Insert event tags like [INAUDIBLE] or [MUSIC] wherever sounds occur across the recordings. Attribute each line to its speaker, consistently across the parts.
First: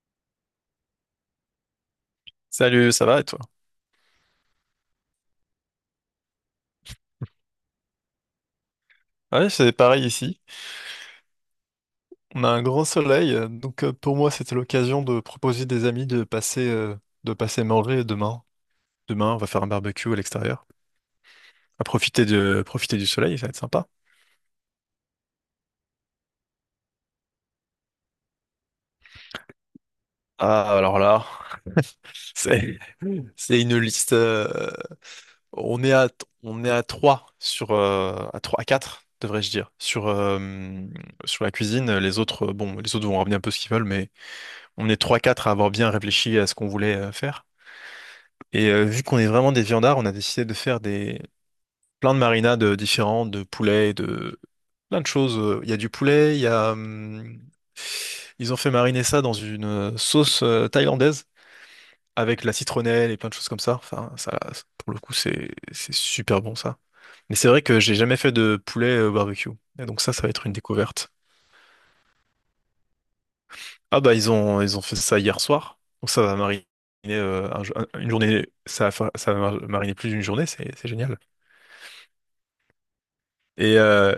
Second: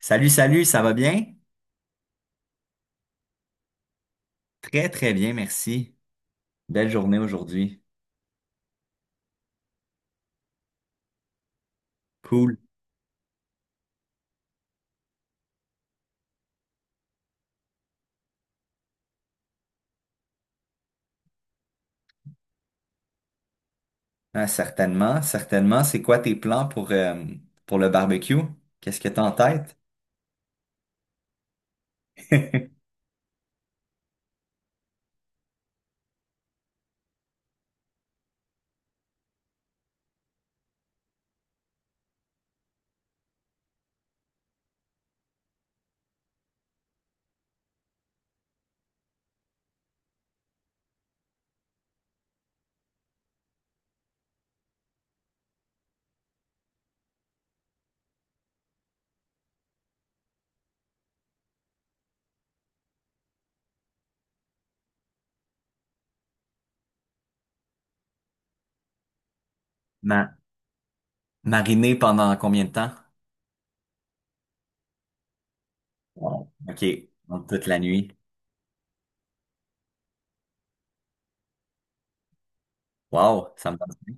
Speaker 1: Salut, salut, ça va bien?
Speaker 2: Salut, ça va et toi?
Speaker 1: Très, très bien, merci. Belle journée aujourd'hui.
Speaker 2: Ouais, c'est pareil ici. On a
Speaker 1: Cool.
Speaker 2: un grand soleil, donc pour moi c'était l'occasion de proposer des amis de passer manger demain. Demain, on va faire un barbecue à l'extérieur. Profiter du soleil, ça va être sympa.
Speaker 1: Ah, certainement, certainement. C'est quoi tes plans pour le barbecue? Qu'est-ce que t'as en tête?
Speaker 2: Ah, alors là, [LAUGHS]
Speaker 1: [LAUGHS]
Speaker 2: c'est, c'est une liste. On est à, on est à 3 sur, à 3 à 4 devrais-je dire, sur la cuisine. Les autres, bon, les autres vont ramener un peu ce qu'ils veulent, mais on est trois quatre à avoir bien réfléchi à ce qu'on voulait faire. Et vu qu'on est vraiment des viandards, on a décidé de faire des plein de marinades différentes, de poulet, de plein de choses. Il y a du poulet, il y a ils ont fait mariner ça dans une sauce thaïlandaise avec la citronnelle et plein de choses comme ça. Enfin, ça, pour le coup, c'est super bon ça. Mais c'est vrai que j'ai jamais fait de poulet au barbecue. Et donc ça va
Speaker 1: Ma-
Speaker 2: être une découverte.
Speaker 1: Mariner pendant combien de temps?
Speaker 2: Ah bah ils ont fait ça hier soir. Donc ça va
Speaker 1: Wow.
Speaker 2: mariner
Speaker 1: OK, donc toute la
Speaker 2: une
Speaker 1: nuit.
Speaker 2: journée. Ça va mariner plus d'une journée. C'est génial.
Speaker 1: Wow, ça me
Speaker 2: Et,
Speaker 1: donne.
Speaker 2: euh,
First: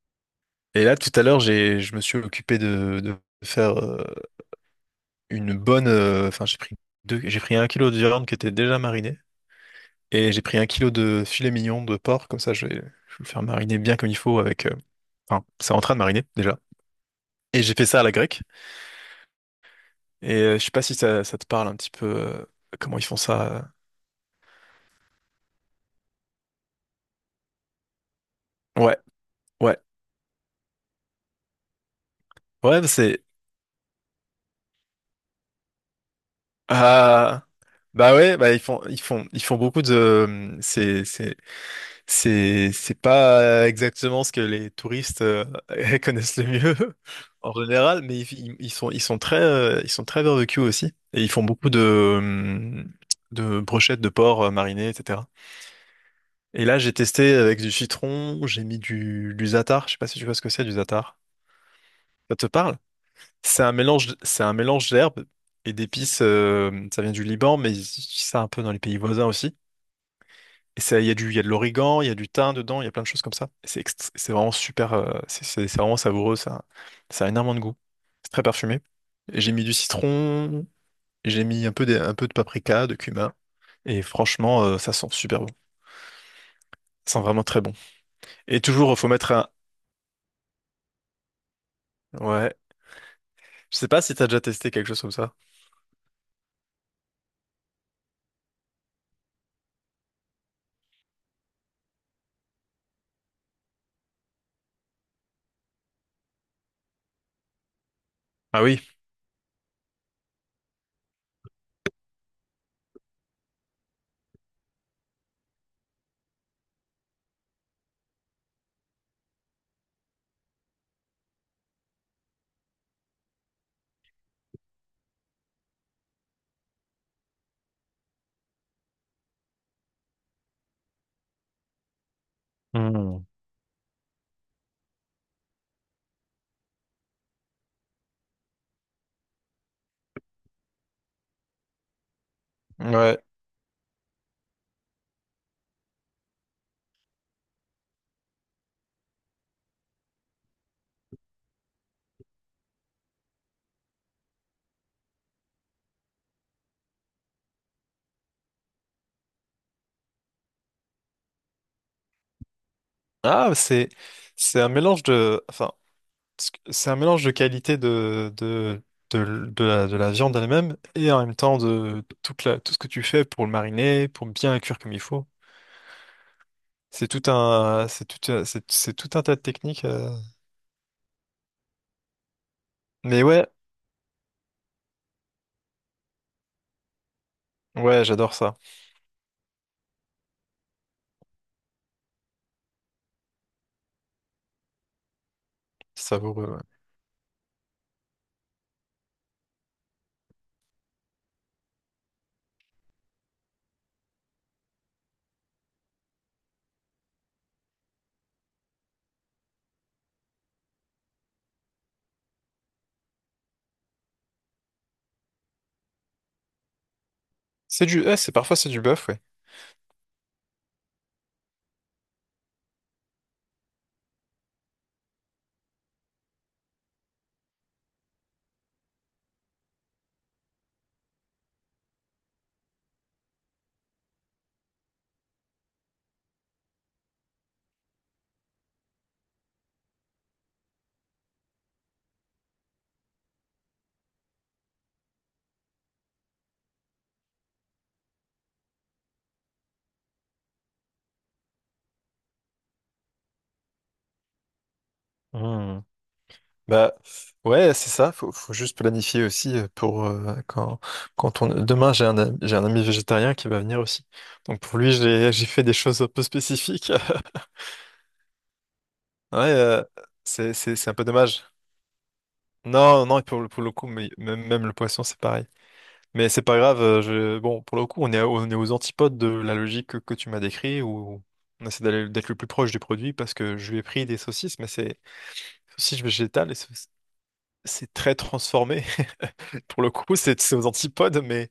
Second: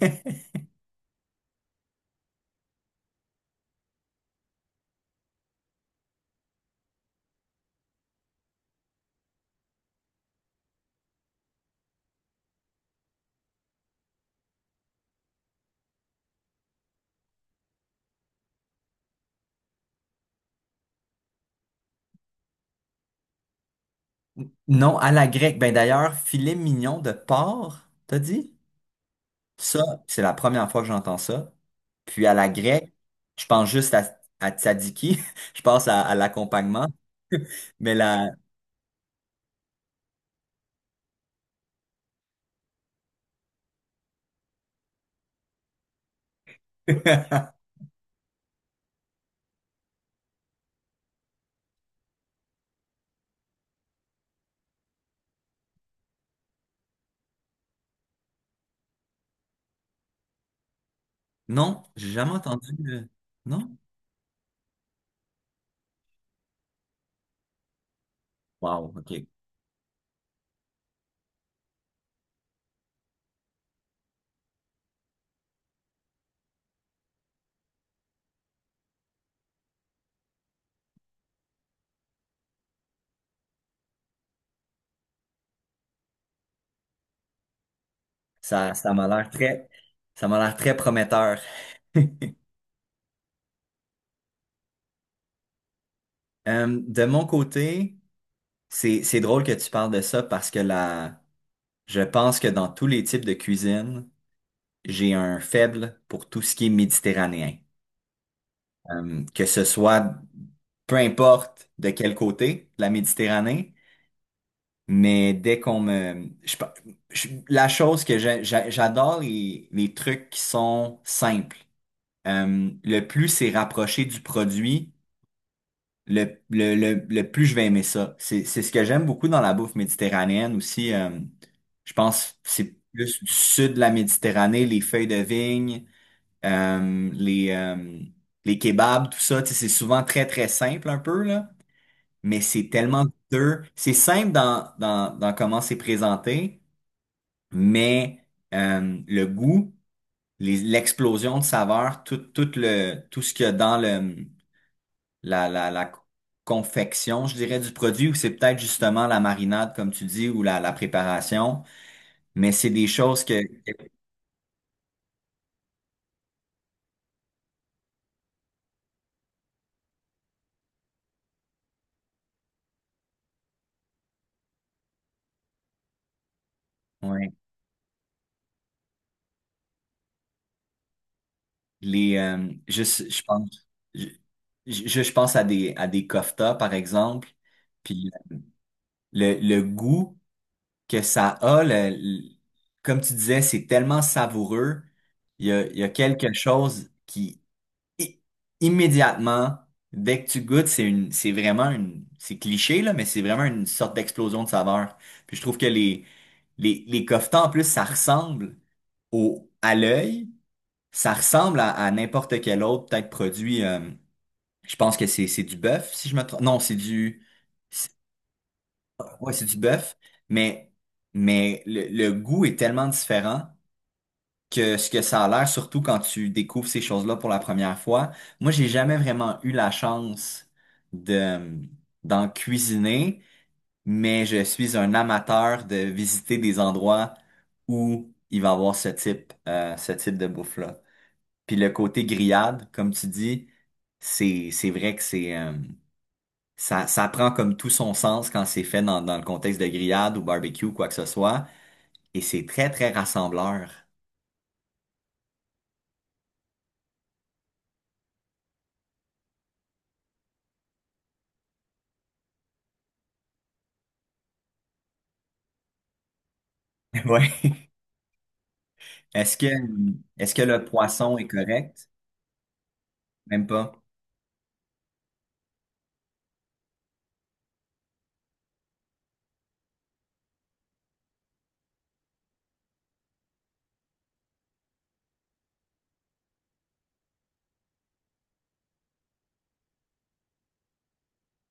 Speaker 1: faim. [LAUGHS]
Speaker 2: Et là, tout à l'heure, je me suis occupé de faire une bonne. Enfin, j'ai pris deux, j'ai pris un kilo de viande qui était déjà marinée et j'ai pris un kilo de filet mignon de porc. Comme ça, je vais le faire mariner bien comme il faut avec. Enfin, c'est en train de mariner déjà. Et j'ai fait ça à la grecque. Et je sais pas si ça te parle un petit peu comment ils font ça.
Speaker 1: Non, à la grecque. Ben d'ailleurs, filet mignon de porc, t'as dit?
Speaker 2: Ouais, ouais,
Speaker 1: Ça, c'est la première fois que j'entends ça. Puis à la
Speaker 2: ouais. bah
Speaker 1: grecque,
Speaker 2: C'est
Speaker 1: je pense juste à tzatziki. [LAUGHS] Je pense à l'accompagnement.
Speaker 2: Ah
Speaker 1: Mais
Speaker 2: bah
Speaker 1: la...
Speaker 2: ouais, bah ils font beaucoup de. C'est pas exactement ce que les touristes [LAUGHS] connaissent le mieux [LAUGHS] en
Speaker 1: [LAUGHS]
Speaker 2: général, mais ils sont très barbecue aussi et ils font beaucoup de brochettes de porc marinées etc. Et là j'ai testé avec du citron, j'ai mis du za'atar, je sais pas si tu vois ce que c'est du za'atar.
Speaker 1: Non, j'ai jamais
Speaker 2: Ça te
Speaker 1: entendu.
Speaker 2: parle? C'est un
Speaker 1: Non?
Speaker 2: mélange c'est un mélange d'herbes et d'épices. Ça vient du Liban, mais ils utilisent ça un peu dans les
Speaker 1: Wow,
Speaker 2: pays voisins
Speaker 1: OK.
Speaker 2: aussi. Et ça, il y a de l'origan, il y a du thym dedans, il y a plein de choses comme ça. Et c'est vraiment super, c'est vraiment savoureux, ça a énormément de goût. C'est très parfumé. Et j'ai mis du citron, j'ai mis un peu de paprika, de cumin, et franchement, ça sent super bon. Ça sent vraiment très bon. Et
Speaker 1: Ça,
Speaker 2: toujours,
Speaker 1: ça
Speaker 2: il
Speaker 1: m'a
Speaker 2: faut
Speaker 1: l'air
Speaker 2: mettre un.
Speaker 1: très, ça m'a l'air très prometteur. [LAUGHS]
Speaker 2: Ouais. Je sais pas si t'as déjà testé quelque chose comme ça.
Speaker 1: De mon côté, c'est drôle que tu parles de ça parce que la, je pense que dans tous les types de cuisine, j'ai un faible pour tout ce qui est méditerranéen.
Speaker 2: Ah oui.
Speaker 1: Que ce soit peu importe de quel côté de la Méditerranée, mais dès qu'on me... la chose que j'adore, les trucs qui sont simples. Le plus c'est rapproché du produit, le plus je vais aimer ça. C'est ce que j'aime beaucoup dans la bouffe méditerranéenne aussi. Je pense que c'est plus
Speaker 2: Hmm.
Speaker 1: du sud de la Méditerranée, les feuilles de vigne, euh, les, euh, les kebabs, tout ça. Tu sais, c'est souvent très, très simple un peu, là, mais c'est tellement
Speaker 2: Ouais.
Speaker 1: dur. C'est simple dans, dans comment c'est présenté, mais le goût, l'explosion de saveurs, tout ce qu'il y a dans le, la confection, je dirais, du produit, ou c'est peut-être justement la marinade, comme tu dis, ou la préparation, mais c'est des choses que,
Speaker 2: Ah, c'est un mélange de. Enfin, parce que c'est un mélange de qualité de, de la viande elle-même et en même temps de tout ce que tu fais pour le mariner, pour bien le cuire comme il faut. C'est tout
Speaker 1: ouais,
Speaker 2: un, c'est tout, un- c'est, c'est tout un tas de techniques.
Speaker 1: juste, je
Speaker 2: Mais ouais,
Speaker 1: pense, je, je pense à des koftas, par exemple,
Speaker 2: ouais,
Speaker 1: puis
Speaker 2: j'adore ça.
Speaker 1: le goût, que ça a, comme tu disais, c'est tellement savoureux. Il y a
Speaker 2: C'est
Speaker 1: quelque
Speaker 2: savoureux, ouais.
Speaker 1: chose qui, i- immédiatement, dès que tu goûtes, c'est vraiment une, c'est cliché, là, mais c'est vraiment une sorte d'explosion de saveur. Puis je trouve que les coffetons, en plus, ça ressemble à l'œil, ça ressemble à n'importe quel autre, peut-être produit, je pense que c'est du bœuf, si je me trompe. Non, c'est du,
Speaker 2: C'est du, ouais, c'est parfois c'est du bœuf, ouais.
Speaker 1: ouais, c'est du bœuf, mais, mais le goût est tellement différent que ce que ça a l'air, surtout quand tu découvres ces choses-là pour la première fois. Moi, j'ai jamais vraiment eu la chance de, d'en cuisiner, mais je suis un amateur de visiter des endroits où il va y avoir ce type de bouffe-là. Puis le côté grillade, comme tu dis, c'est vrai que ça, ça prend comme tout son sens quand c'est fait dans le contexte de grillade ou barbecue, quoi que ce soit. Et c'est très, très rassembleur.
Speaker 2: Hmm. Bah ouais, c'est ça. Faut juste planifier aussi pour quand quand on demain j'ai j'ai un ami végétarien qui va venir aussi. Donc pour lui j'ai fait des choses un peu spécifiques.
Speaker 1: [LAUGHS] Ouais. Est-ce
Speaker 2: Ouais,
Speaker 1: que, est-ce que
Speaker 2: c'est,
Speaker 1: le
Speaker 2: c'est, c'est un peu
Speaker 1: poisson est
Speaker 2: dommage.
Speaker 1: correct?
Speaker 2: Non, non, et pour,
Speaker 1: Même
Speaker 2: pour
Speaker 1: pas.
Speaker 2: le coup, même, même le poisson, c'est pareil. Mais c'est pas grave, je... bon, pour le coup, on est aux antipodes de la logique que tu m'as décrit, où on essaie d'être le plus proche du produit, parce que je lui ai pris des saucisses, mais c'est saucisses végétales, et c'est très transformé. [LAUGHS] Pour le coup, c'est aux antipodes, mais,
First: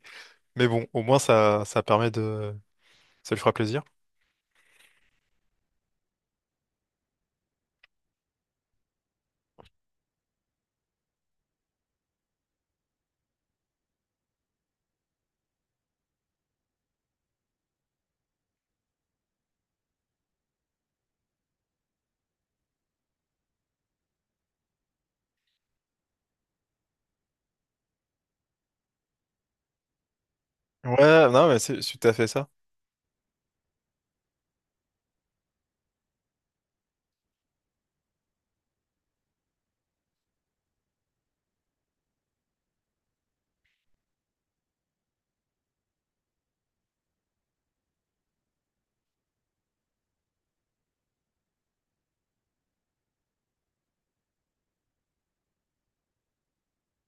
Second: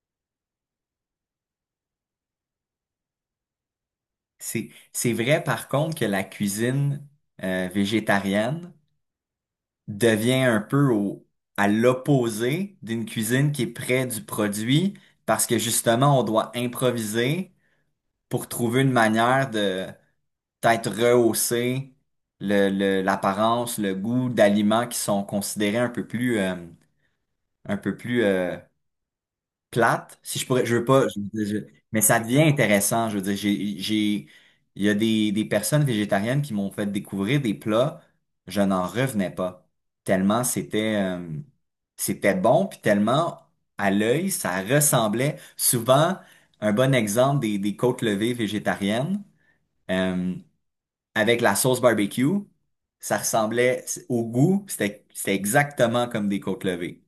Speaker 2: mais bon, au moins, ça permet de... Ça lui fera plaisir.
Speaker 1: C'est vrai, par contre, que la cuisine végétarienne devient un peu à l'opposé d'une cuisine qui est près du produit parce que justement, on doit improviser pour trouver une manière de peut-être rehausser le, l'apparence, le goût d'aliments qui sont considérés un peu plus plates. Si je pourrais, je veux pas, je
Speaker 2: Ouais,
Speaker 1: veux
Speaker 2: non, mais
Speaker 1: dire,
Speaker 2: c'est
Speaker 1: mais
Speaker 2: tout à
Speaker 1: ça
Speaker 2: fait
Speaker 1: devient
Speaker 2: ça.
Speaker 1: intéressant. Je veux dire, il y a des personnes végétariennes qui m'ont fait découvrir des plats, je n'en revenais pas. Tellement c'était bon, puis tellement à l'œil, ça ressemblait souvent. Un bon exemple des côtes levées végétariennes. euh, Avec la sauce barbecue. Au goût, c'était exactement comme des côtes levées.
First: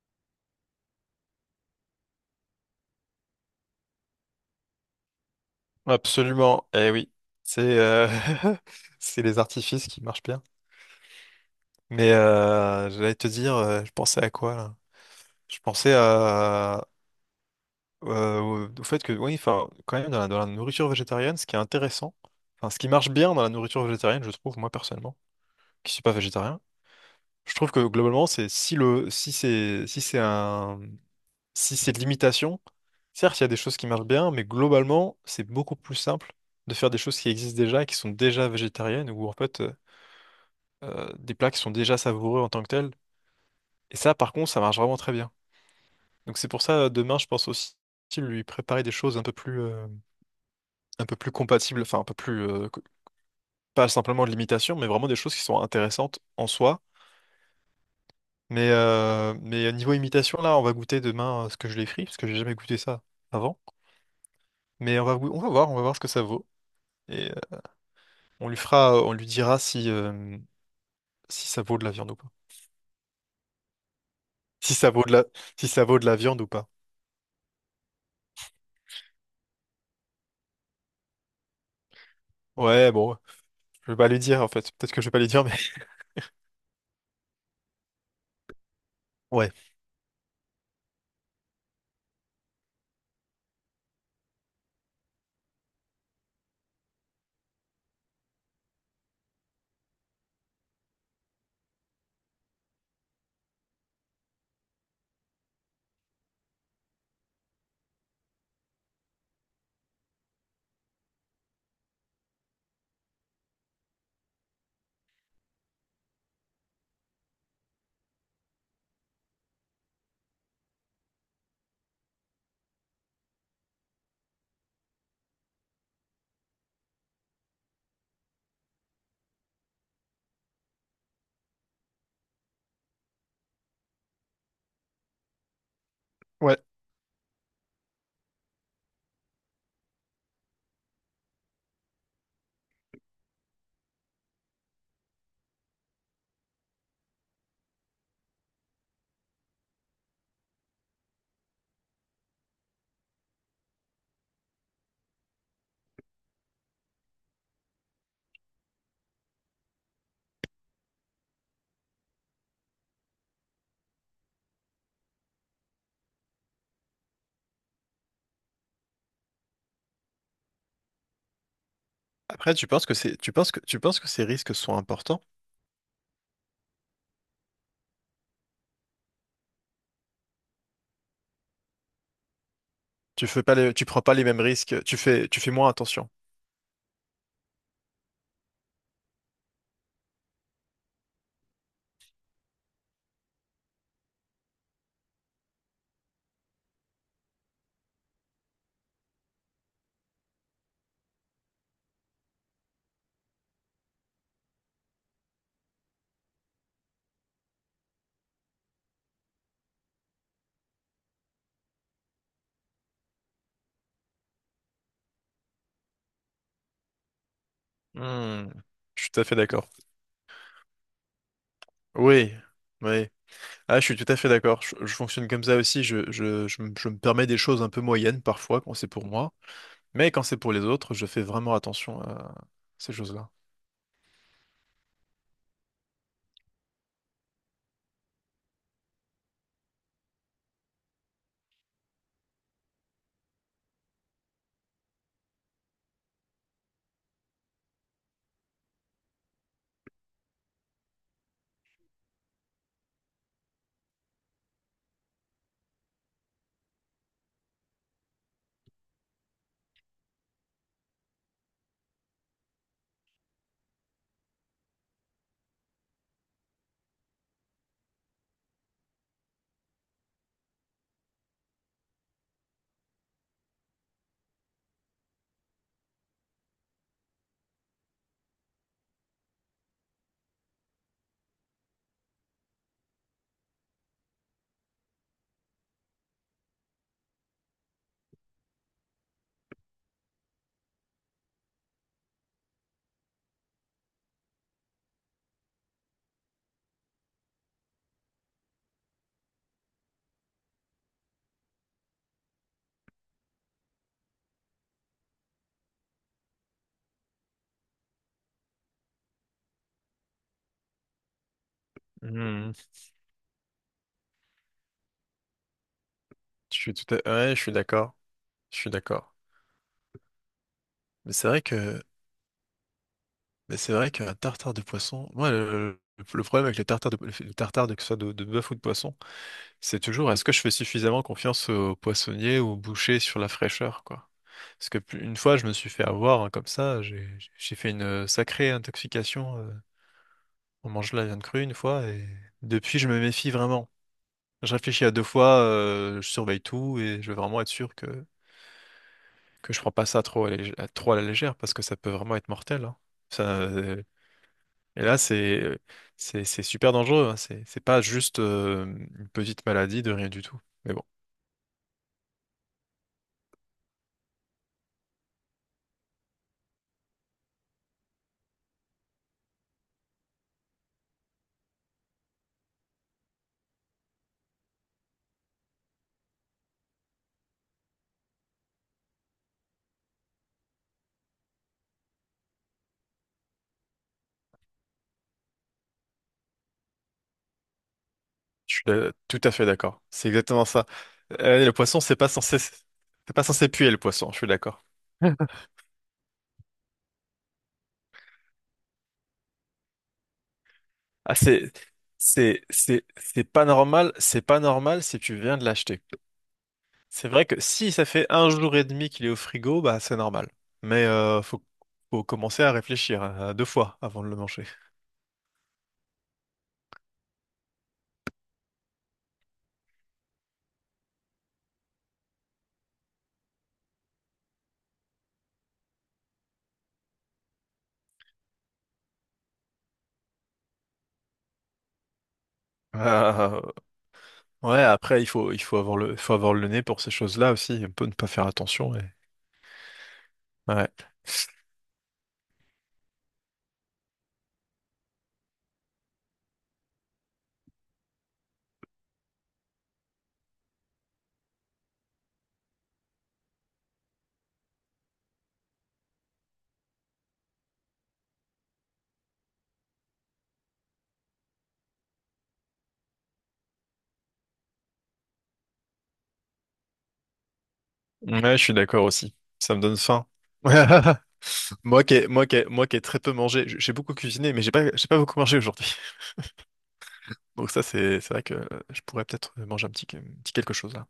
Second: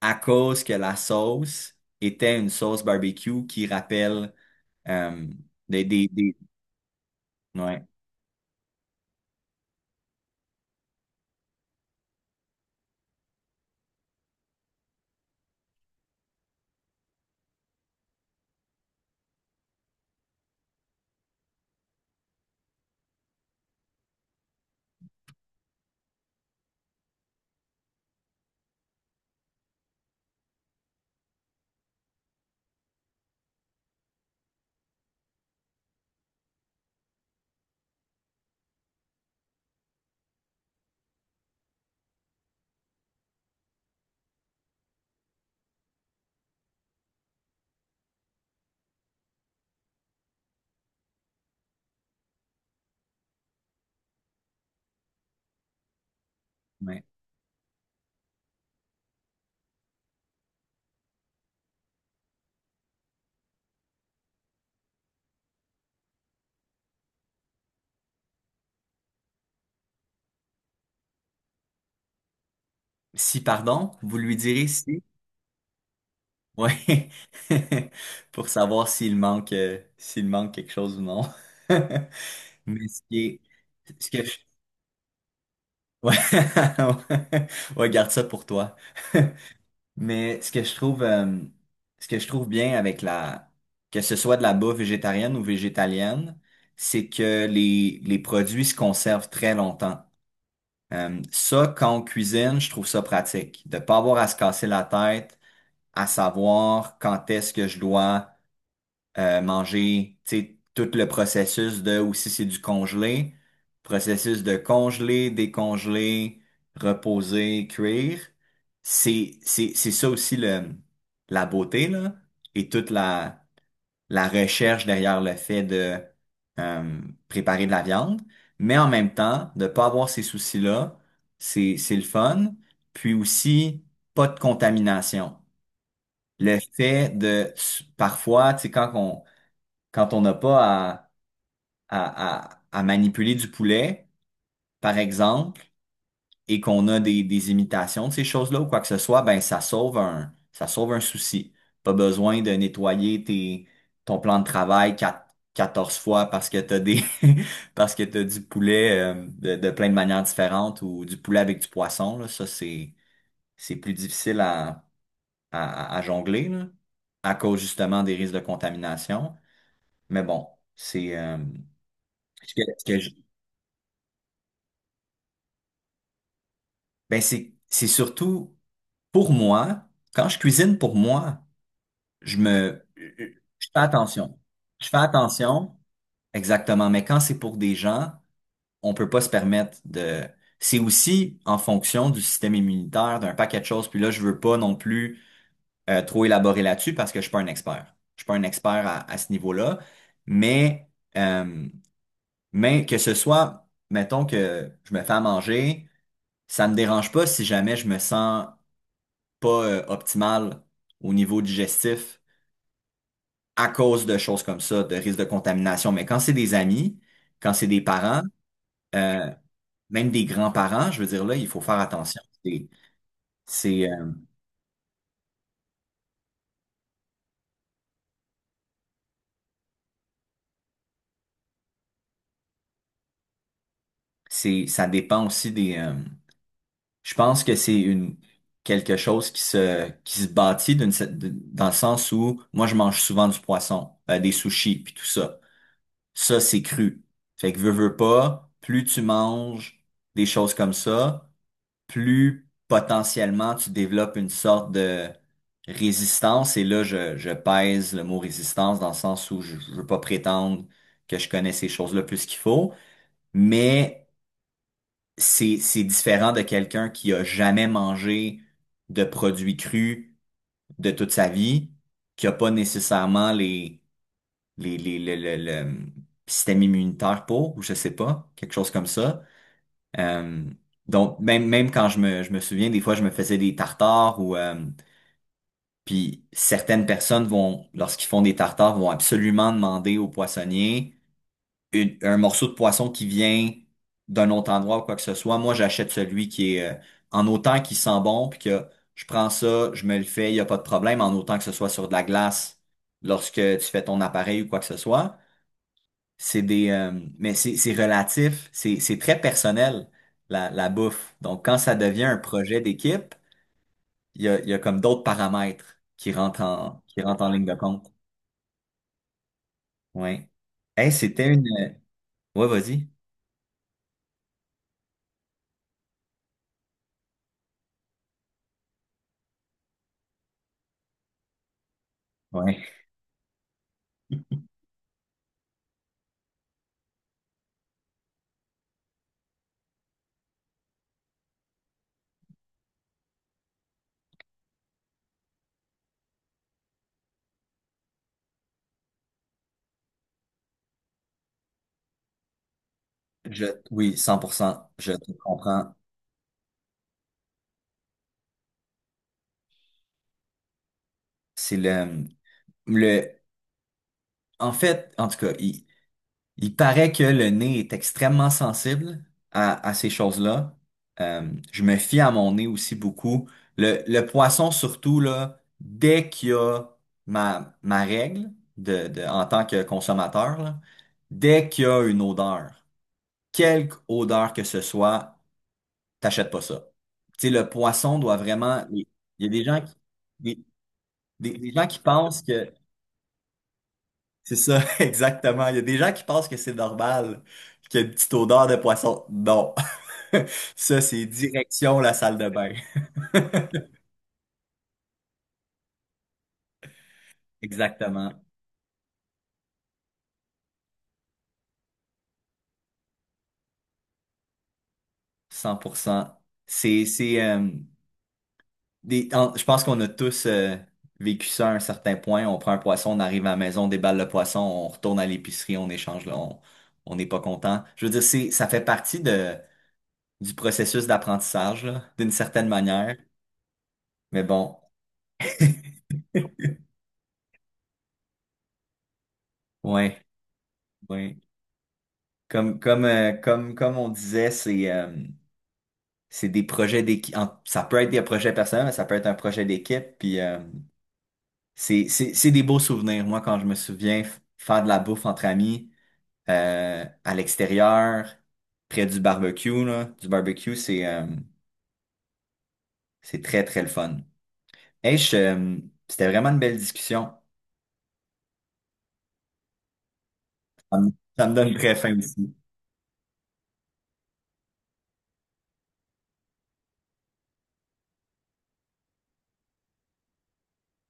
Speaker 1: À cause que la sauce était une sauce barbecue qui rappelle euh, des-
Speaker 2: Absolument. Eh oui, c'est
Speaker 1: Ouais,
Speaker 2: [LAUGHS] c'est les artifices qui marchent bien. Mais j'allais te dire, je pensais à quoi là? Je pensais à au au fait que oui, enfin, quand même dans la nourriture végétarienne, ce qui est intéressant, enfin, ce qui marche bien dans la nourriture végétarienne, je trouve moi personnellement. Qui suis pas végétarien. Je trouve que globalement, c'est si le si c'est si c'est un si c'est de l'imitation, certes, il y a des choses qui marchent bien, mais globalement, c'est beaucoup plus simple de faire des choses qui existent déjà et qui sont déjà végétariennes ou en fait des plats qui sont déjà savoureux en tant que tels. Et ça, par contre, ça marche vraiment très bien. Donc c'est pour ça, demain, je pense aussi lui préparer des choses un peu plus compatibles, enfin un peu plus co- pas simplement de l'imitation, mais vraiment des choses qui sont intéressantes en soi.
Speaker 1: ouais.
Speaker 2: Mais, niveau imitation, là, on va goûter demain ce que je l'ai frit, parce que j'ai jamais goûté ça avant. Mais on va, goû- on va voir ce que ça vaut. Et on lui dira si ça vaut de la viande ou pas.
Speaker 1: Si, pardon, vous lui direz
Speaker 2: Si ça
Speaker 1: si.
Speaker 2: vaut de la, Si ça vaut de la viande ou pas.
Speaker 1: Ouais. [LAUGHS] Pour savoir s'il manque quelque chose ou non. [LAUGHS] Mais
Speaker 2: Ouais,
Speaker 1: ce
Speaker 2: bon,
Speaker 1: qui est.
Speaker 2: je vais pas
Speaker 1: Ce
Speaker 2: lui
Speaker 1: que je...
Speaker 2: dire en fait. Peut-être que je vais pas lui dire, mais
Speaker 1: Ouais. [LAUGHS] Ouais, garde ça pour toi.
Speaker 2: [LAUGHS] ouais,
Speaker 1: [LAUGHS] Mais ce que je trouve bien avec la, que ce soit de la bouffe végétarienne ou végétalienne, c'est que les produits se conservent très longtemps. Ça, quand on cuisine, je trouve ça pratique. De pas avoir à se casser la tête, à savoir quand est-ce que je dois manger, tu sais, tout le processus de, ou si c'est du congelé, processus de congeler, décongeler, reposer, cuire. C'est ça aussi le, la beauté, là, et toute la, la recherche derrière le fait de euh, préparer de la viande. Mais en même temps, de pas avoir ces soucis-là, c'est le fun. Puis aussi, pas de contamination.
Speaker 2: ouais.
Speaker 1: Le fait de, parfois, tu sais, quand on, n'a pas à, à manipuler du poulet, par exemple, et qu'on a des imitations de ces choses-là ou quoi que ce soit, ben ça sauve un souci. Pas besoin de nettoyer tes, ton plan de travail 14 fois parce que t'as des [LAUGHS] parce que t'as du poulet de plein de manières différentes ou du poulet avec du poisson, là. Ça, c'est plus difficile à, à jongler, là, à cause justement des risques de contamination. Mais bon, c'est ce
Speaker 2: Après, tu penses que
Speaker 1: que,
Speaker 2: c'est, tu penses que ces risques sont importants?
Speaker 1: ben c'est surtout pour moi, quand je cuisine pour moi, je me je
Speaker 2: Tu fais pas les,
Speaker 1: fais
Speaker 2: tu prends pas les
Speaker 1: attention.
Speaker 2: mêmes risques.
Speaker 1: Je
Speaker 2: Tu
Speaker 1: fais
Speaker 2: fais, tu fais moins
Speaker 1: attention,
Speaker 2: attention.
Speaker 1: exactement, mais quand c'est pour des gens, on peut pas se permettre de c'est aussi en fonction du système immunitaire, d'un paquet de choses, puis là je veux pas non plus trop élaborer là-dessus parce que je suis pas un expert. Je suis pas un expert à ce niveau-là, mais euh, mais que ce soit mettons que je me fais à manger, ça me dérange pas si jamais je me sens pas optimale au niveau digestif à cause de choses comme ça, de risque de contamination. Mais quand c'est des amis, quand c'est des parents,
Speaker 2: Hmm, je suis tout à
Speaker 1: euh,
Speaker 2: fait d'accord.
Speaker 1: même des grands-parents, je veux dire là, il faut faire attention.
Speaker 2: Oui, oui. Ah, je
Speaker 1: C'est,
Speaker 2: suis tout
Speaker 1: euh,
Speaker 2: à fait d'accord. Je fonctionne comme ça aussi. Je me permets des choses un peu moyennes parfois quand c'est pour moi. Mais quand c'est pour les autres, je fais vraiment attention à ces choses-là.
Speaker 1: Ça dépend aussi des. Je pense que c'est une quelque chose qui se bâtit d'une dans le sens où moi je mange souvent du poisson, des sushis puis tout ça. Ça c'est cru. Fait que veux veux pas, plus tu manges des choses comme ça, plus potentiellement tu développes une sorte de résistance. Et là, je pèse le mot résistance dans le sens où je veux pas prétendre que je connais ces choses-là plus qu'il faut, mais c'est différent de quelqu'un qui a jamais mangé de produits crus de toute sa vie, qui a pas nécessairement les, le système immunitaire pour, ou je sais pas, quelque chose comme ça. Euh, donc, même quand je me souviens, des fois, je me faisais des tartares puis certaines personnes vont, lorsqu'ils font des tartares, vont absolument demander au poissonnier un morceau de poisson qui vient d'un autre endroit ou quoi que ce soit. Moi, j'achète celui qui est, en autant qu'il sent bon, puis que je prends ça, je me le fais, il n'y a pas de problème, en autant que ce soit sur de la glace lorsque tu fais ton appareil ou quoi que ce soit. C'est des, mais c'est relatif, c'est très personnel, la bouffe. Donc, quand ça devient un
Speaker 2: Hmm.
Speaker 1: projet d'équipe, il y a comme d'autres paramètres qui
Speaker 2: Je suis tout
Speaker 1: qui
Speaker 2: à...
Speaker 1: rentrent en
Speaker 2: Ouais, je
Speaker 1: ligne
Speaker 2: suis
Speaker 1: de compte.
Speaker 2: d'accord. Je suis d'accord.
Speaker 1: Ouais. Hey,
Speaker 2: Mais
Speaker 1: c'était
Speaker 2: c'est vrai
Speaker 1: une...
Speaker 2: que,
Speaker 1: Ouais, vas-y.
Speaker 2: mais c'est vrai qu'un tartare de poisson, moi, le problème avec les tartares de, que ce soit de bœuf ou de poisson, c'est toujours est-ce que je fais suffisamment confiance au poissonnier ou au
Speaker 1: Ouais.
Speaker 2: boucher sur la fraîcheur, quoi. Parce que une fois, je me suis fait avoir hein, comme ça, j'ai fait une sacrée intoxication. On mange la viande crue une fois et depuis je me méfie vraiment. Je réfléchis à deux fois, je surveille tout et je veux vraiment être sûr que je prends pas ça trop à la légère parce que ça peut vraiment être mortel, hein. Ça,
Speaker 1: Je, oui, 100%
Speaker 2: et
Speaker 1: je
Speaker 2: là
Speaker 1: te
Speaker 2: c'est
Speaker 1: comprends.
Speaker 2: c'est c'est super dangereux, hein. C'est pas juste une petite maladie de rien du tout. Mais bon.
Speaker 1: C'est le, le, En fait, en tout cas, il paraît que le nez est extrêmement sensible à ces choses-là. Euh, je me fie à mon nez aussi beaucoup. Le poisson, surtout, là, dès qu'il y a ma règle de, en tant que consommateur, là, dès qu'il y a une odeur, quelque odeur que ce soit, t'achètes pas ça. Tu sais, le poisson doit vraiment. Il
Speaker 2: Tout
Speaker 1: y a
Speaker 2: à
Speaker 1: des
Speaker 2: fait
Speaker 1: gens
Speaker 2: d'accord. C'est
Speaker 1: des,
Speaker 2: exactement ça.
Speaker 1: des
Speaker 2: Le
Speaker 1: gens qui
Speaker 2: poisson, c'est pas
Speaker 1: pensent
Speaker 2: censé,
Speaker 1: que.
Speaker 2: c'est pas censé puer le poisson. Je suis
Speaker 1: C'est ça,
Speaker 2: d'accord.
Speaker 1: [LAUGHS] exactement. Il y a des gens qui pensent que c'est normal, qu'il y a une petite odeur de poisson. Non. [LAUGHS] Ça, c'est
Speaker 2: Ah,
Speaker 1: direction la salle de bain.
Speaker 2: c'est pas normal si tu viens de l'acheter. C'est vrai que si ça fait
Speaker 1: Exactement.
Speaker 2: un jour et demi qu'il est au frigo, bah c'est normal. Mais faut commencer à réfléchir hein, à deux fois avant de le manger.
Speaker 1: 100%. C'est, c'est, euh, je pense qu'on a tous vécu ça à un certain point. On prend un poisson, on arrive à la maison, on déballe le poisson, on retourne à l'épicerie, on échange, là, on n'est pas content. Je veux dire, ça fait partie de, du processus d'apprentissage, là, d'une certaine
Speaker 2: Ah,
Speaker 1: manière.
Speaker 2: ah, ah.
Speaker 1: Mais bon,
Speaker 2: Ouais, après, il faut avoir le nez pour ces choses-là aussi. Il peut ne pas faire attention.
Speaker 1: ouais,
Speaker 2: Ouais.
Speaker 1: ouais. Comme on disait, c'est des projets d'équipe. Ça peut être des projets personnels, mais ça peut être un projet d'équipe. Puis c'est c'est des beaux souvenirs. Moi, quand je me souviens faire de la bouffe entre amis à l'extérieur, près du barbecue, là, du barbecue, c'est très, très le fun. Hey, c'était vraiment une belle discussion.
Speaker 2: Ouais, je suis d'accord aussi. Ça me donne faim.
Speaker 1: Ça me,
Speaker 2: [LAUGHS]
Speaker 1: ça me donne très faim aussi.
Speaker 2: Moi qui ai très peu mangé, j'ai beaucoup cuisiné, mais j'ai pas beaucoup mangé aujourd'hui. [LAUGHS] Donc ça, c'est vrai que je pourrais peut-être manger un petit quelque chose là.